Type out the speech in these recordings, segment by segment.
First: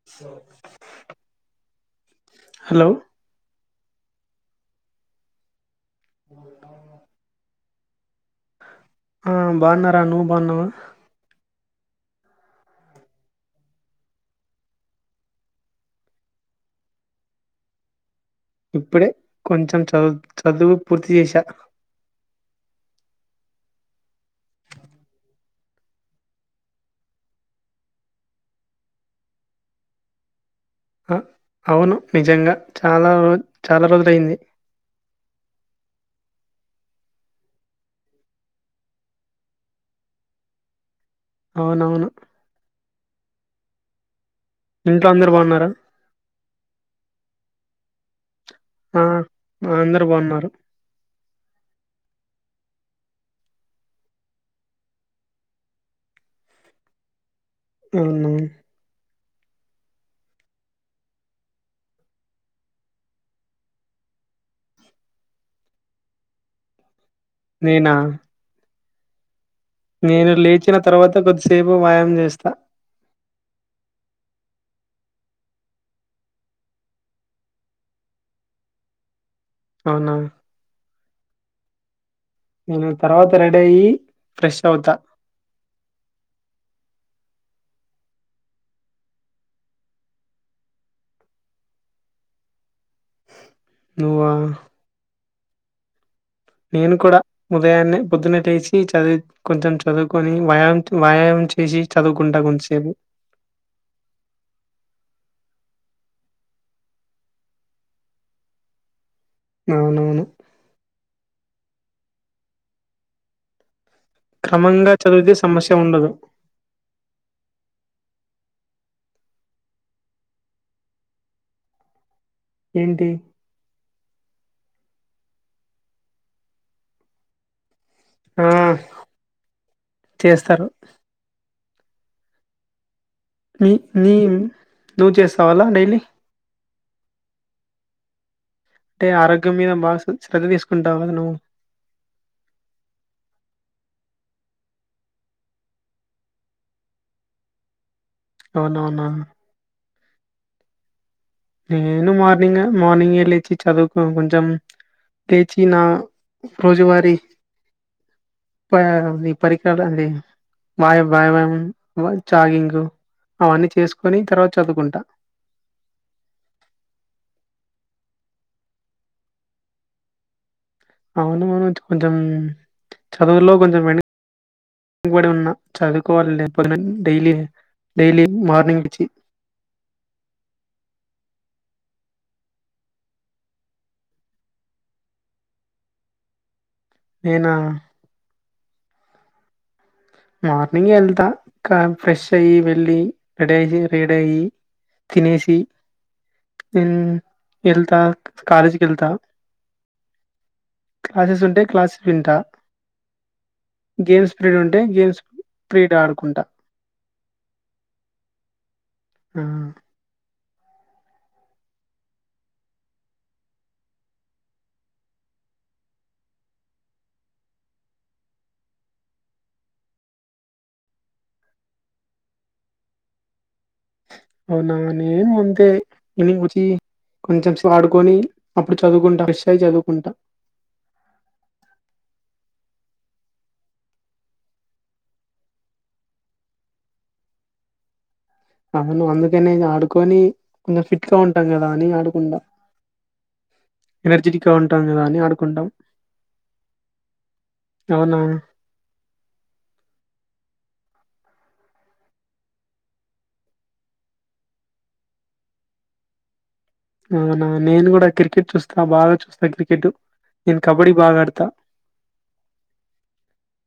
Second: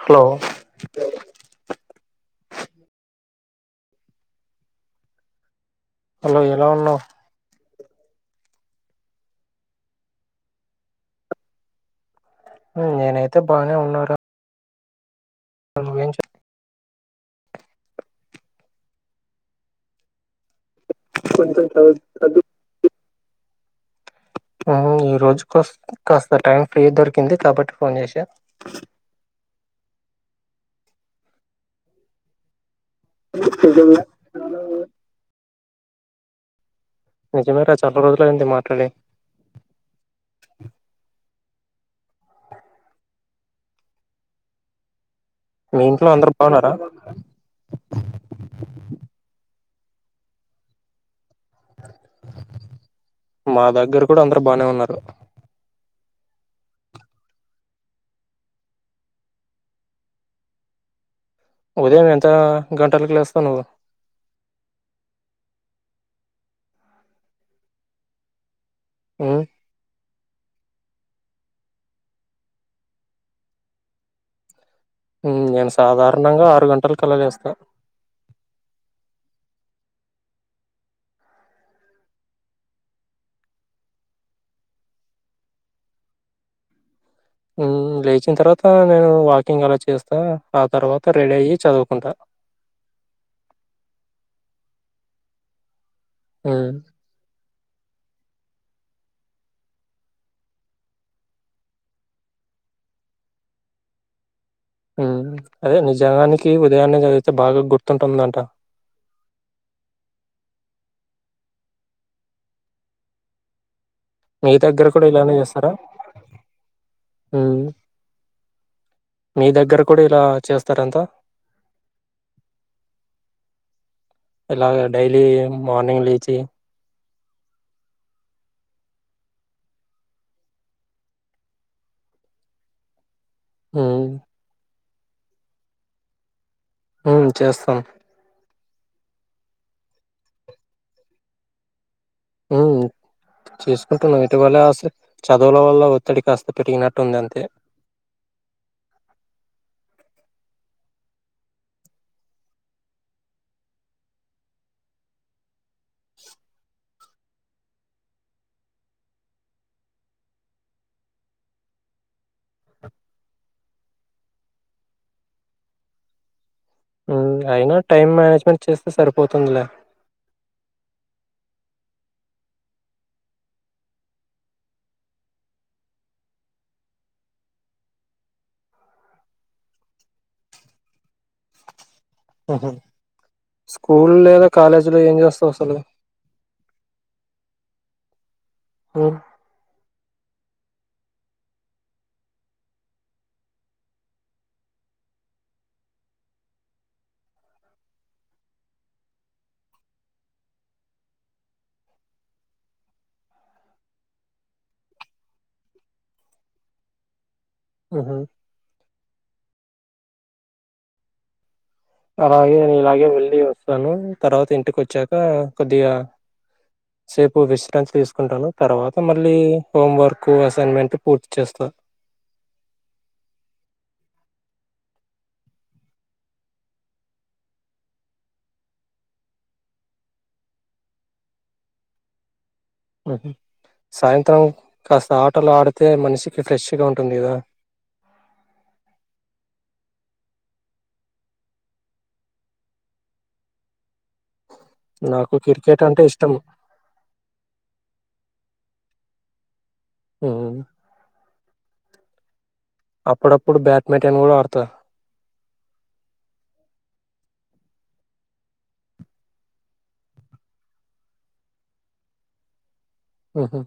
Hello hello hello ఎలా ఉన్నావ్ ఆ బాన్నారా నువ్వు బాఉన్నావా మ్ నేనైతే బానే ఉన్నార ను ఏం చె ఇప్పుడే కొంచెం చవు చదువు పూర్తి చేశా కొంచెం చవు చదువు ఈ రోజు కోస కాస్త టైం ఫ్రీ దొరికింది కాబట్టి ఫోన్ జేసా అ అవును నిజంగా చాలా చాలా నిజంగా రోజులైంది నిజమే ర చాలా రోజులు అయింది మాట్లాడి అవునవును ఇంట్లో అందరు బాగున్నారా మీ ఇంట్లో అందరు బాన్నారా ఆ, ఆ అందరు బాఉన్నారు మా దగ్గర కూడ అందరు బానే ఉన్నారు అవునా ఉదయం ఎంత గంటలకి లేస్తావు నువ్వు నేనా మ్ నేను లేచిన తర్వాత కొద్దిసేపు వ్యాయాం చేస్తా నేను సాధారణంగా ఆరు గంటలకలలేస్తా అవునా ఇంగ్ తర్వాత రెడీ అయి ఫ్రెష్ అవుతా ఉ లేచిన తర్వాత నేను వాకింగ్ అలా చేస్తా ఆ తర్వాత రెడీ అయ్యి చదువుకుంటా నువ్వా ఉమ్ నేను కూడా ఉదయాన్నే పొద్దునెట్టేసి చదువు కొంచెం చదువుకొని వ వ్యాయామం చేసి చదువుకుంటా కొంసేబు ఉ అదే నిజానికి ఉదయాన్న జదిదితే బాగా గుర్తుంటుందంట అవునవును మీ దగ్గర క్రమంగా కూడా చదివితే ఇలానే చేస్తారా సమస్య ఉండదు ఊ మీ దగ్గర కూడా ఇలా చేస్తార అంతా ఏంటి ఇలాగ డైలీ మార్నింగ్ లేచి ఆ చేస్తరు న ఉమ్ నీన్ నువ్వు చేస్ కోవాలా డైలీ అవున్ చేస్తాం అంటే ఆరోగ్యం మీద బాగా శ్రద్ధ తీసుకుంటావు గదా నువ్వు ఉ చేసుకుంటున్నాం అయితే వల వస్తే చదువుల వల్ల ఒత్తిడి కాస్త పెరిగినట్టు ఉంది అంతే అవునవునా నేను మార్నింగ్ మార్నింగే లేచి చదువుకో కొంచెం చ్చినా రోజువారి [unintelligible] అవన్నీ చేసుకొని తర్వాత చదువుకుంటా ఉ అయినా టైం మేనేజ్మెంట్ చేస్తే సరిపోతుందిలే అవును మనోజ్ కొంచెం చదువులో కొంచెం వెన కబడి ఉన్న చదువుకోవాలి లేకపోతే డైలి డైలీ మార్నింగ్ లేచి ఓహో స్కూల్ లేదా కాలేజీలో ఏం జేస్తావ్ అసలు నేనా ఒ మార్నింగే ఎళ్తా కాన్ ఫ్రెష్షయ్యి వెళ్ళి రడి అయ్యి రేడి అయ్యి తినేసి ఊమ్ ఎల్తా కాలేజి కెళ్తా క్లాసెస్ ఉంటే క్లాసెస్ వింటా గేమ్స్ పిరిడ్ ఉం ఉంటే గేమ్స్ క్రీకెట్ ఆడుకుంటా ఒహొ ఆ అలాగే నీలాగే వెళ్ళి వస్తాను తర్వాత ఇంటికొచ్చాక కొద్దిగా సేపు విశ్రాంతి తీసుకుంటాను తర్వాత మళ్ళీ హోం వర్క్ అసైన్మెంట్ పూర్తి చేస్తా అవునా నేన్ మంతే ఈవ్నింగ్ వచ్చి కొంచెం స్లో ఆడుకొని అప్పుడు చదువుకుంటా ఫ్రెష్ అయ్యి జదువుకుంటా అహ సాయంత్రం కాస్త ఆటలు ఆడితే మనిషికి ఫ్రెష్గా ఉంటుంది గదా అవును అందుకనే ఆడుకొని కొంచెం ఫిట్ గా ఉంటాం కదా అని ఆడుకుంంటడా ఎనర్జ ఇంకా ఉంటాంది కదా అని నాకు ఆడుకుంటాం క్రికెట్ అంటే ఇష్టం ఎమన్నా ఆ అప్పుడప్పుడు బ్యాడ్మింటన్ కూడా ఆడతా అవునా నేను కూడా క్రికెట్ చూస్తా బాగా చూస్తా క్రికెట్ నేను కబడి బాగా అడతా ఆఓహా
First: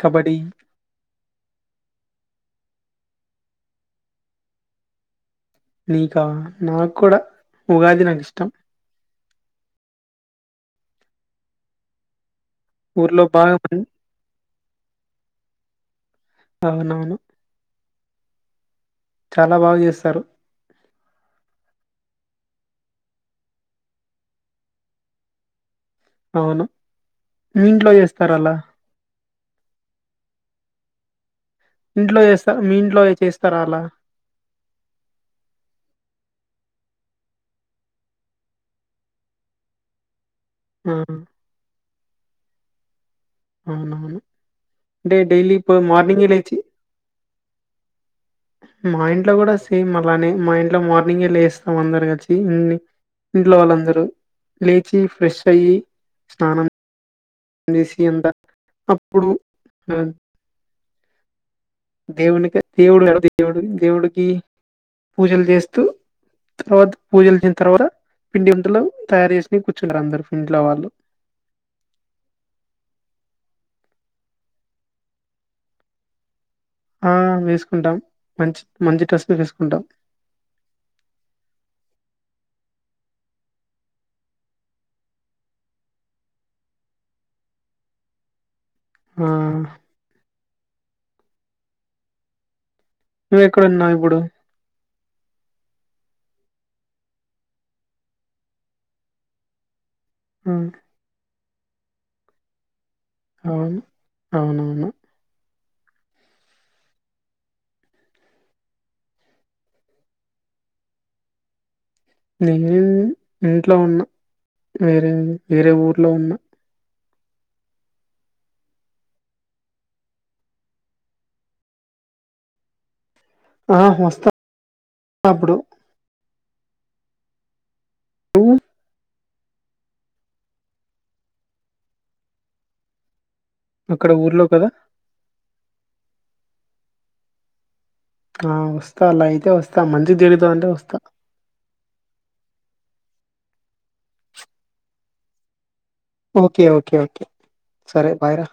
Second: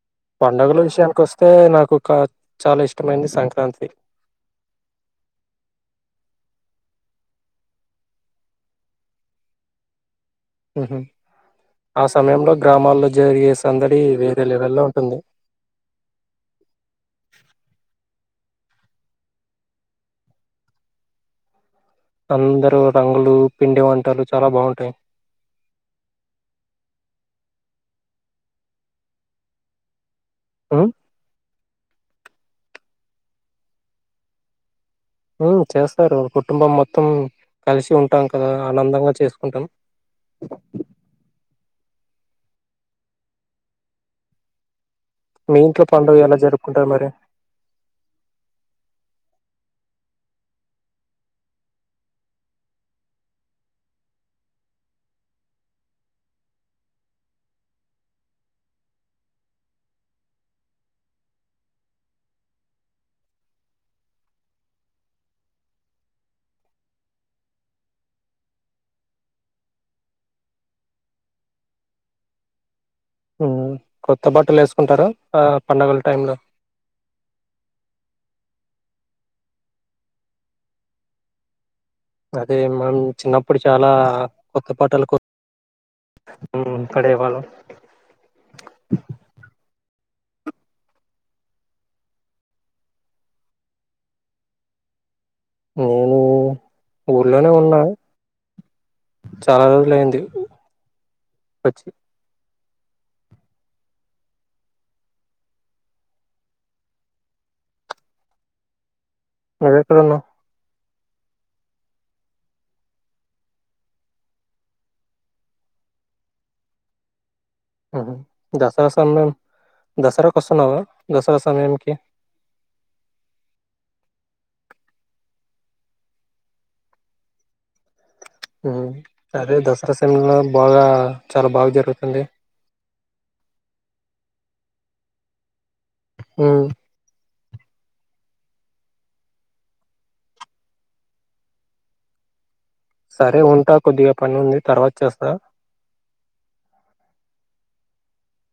కబడ్డీ పడుగల విషయానికి వస్తే నాకు కా చాలా ఇష్టమైనంది సంక్రాంతి నీకా నాకు కూడా ఉగాది నాకు ఇష్టం ఆ సమయంలో గ్రామాల్లో ఊర్లో జరిగే బాగా మన్ సందడి వేరే లెవెల్లో ఉంటుంది అవునవును చాలా బాగా చేస్తారు అందరుూ రంగులు పిండి వంటలు చాలా బాగుంటాయి అవును ఇంట్లో చేస్తార అలా ఆ ఇంట్లో చేస్త మీ ఇంట్లో చేస్తారా అలా చేస్తారు కుటుంబం మొత్తం కలిసి ఉంటాం కదా ఆనందంగా చేసుకుంటాం ఆ అవునవును అంటే ెలీ మీ ఇప్పు ఇంట్లో పండుగ మార్నింగ్ ఎలా లోచ్చి జరుపుకుంటారు మరి? మా ఇంట్లో కూడా సేమ్ అలానే మా ఇంట్లో మార్నింగే లేస్తాం అందరికి వచ్చి ఇన్ని ఇంట్లో వాళ్ళందరూ లేచి ఫ్రెష్ అయ్యి స్నానం సి ఎంత అప్పుడు దేవుని దేవుడు దేవుడు దేవుడికి పూజలు చేస్తూ తర్వాత పూజలుసిన తర్వాత పిండింటలు తయారు చేసిిన కూర్చుంటారు అందరుూ పిండిలో వాళ్ళు కొత్త బట్టలు వేసుకుంటారు ఆ పండగల టై లో ఆ వేసుకుంటాం మంచి మంచి ట్రస్ వేసుకుంటాం అదే మనం చిన్నప్పుడు చాలా కొత్త పాటలు పడే వాళ్ళు ఆ నువ్వ ఎక్కడున్నా ఇప్పుడు నేను ఊర్లోనే ఉన్నా చాలా రోజులయింది ఆ పచ్చి అవును అవునవును నువ్వెక్కడున్నావ్ నేను ఇంట్లో ఉన్నా వేరే వేరే ఊర్లో ఉన్నా దసరా సమయం దసరాకు వస్తున్నావా దసరా సమయంకి ఆ వస్తా అప్పుడు నువ్వు అదే దసరా సమెలో బాగా చాలా బాగా జరుగుతుంది అక్కడ ఊర్లో కదా ఆ ఆ వస్తా అలా అయితే వస్తా మంచి తరుతా అంటే వస్తా సరే ఉంటా కొద్దిగా పని ఉంది తర్వాత చేస్తా ఓకే ఓకే ఓకే సరే బాయ్ రా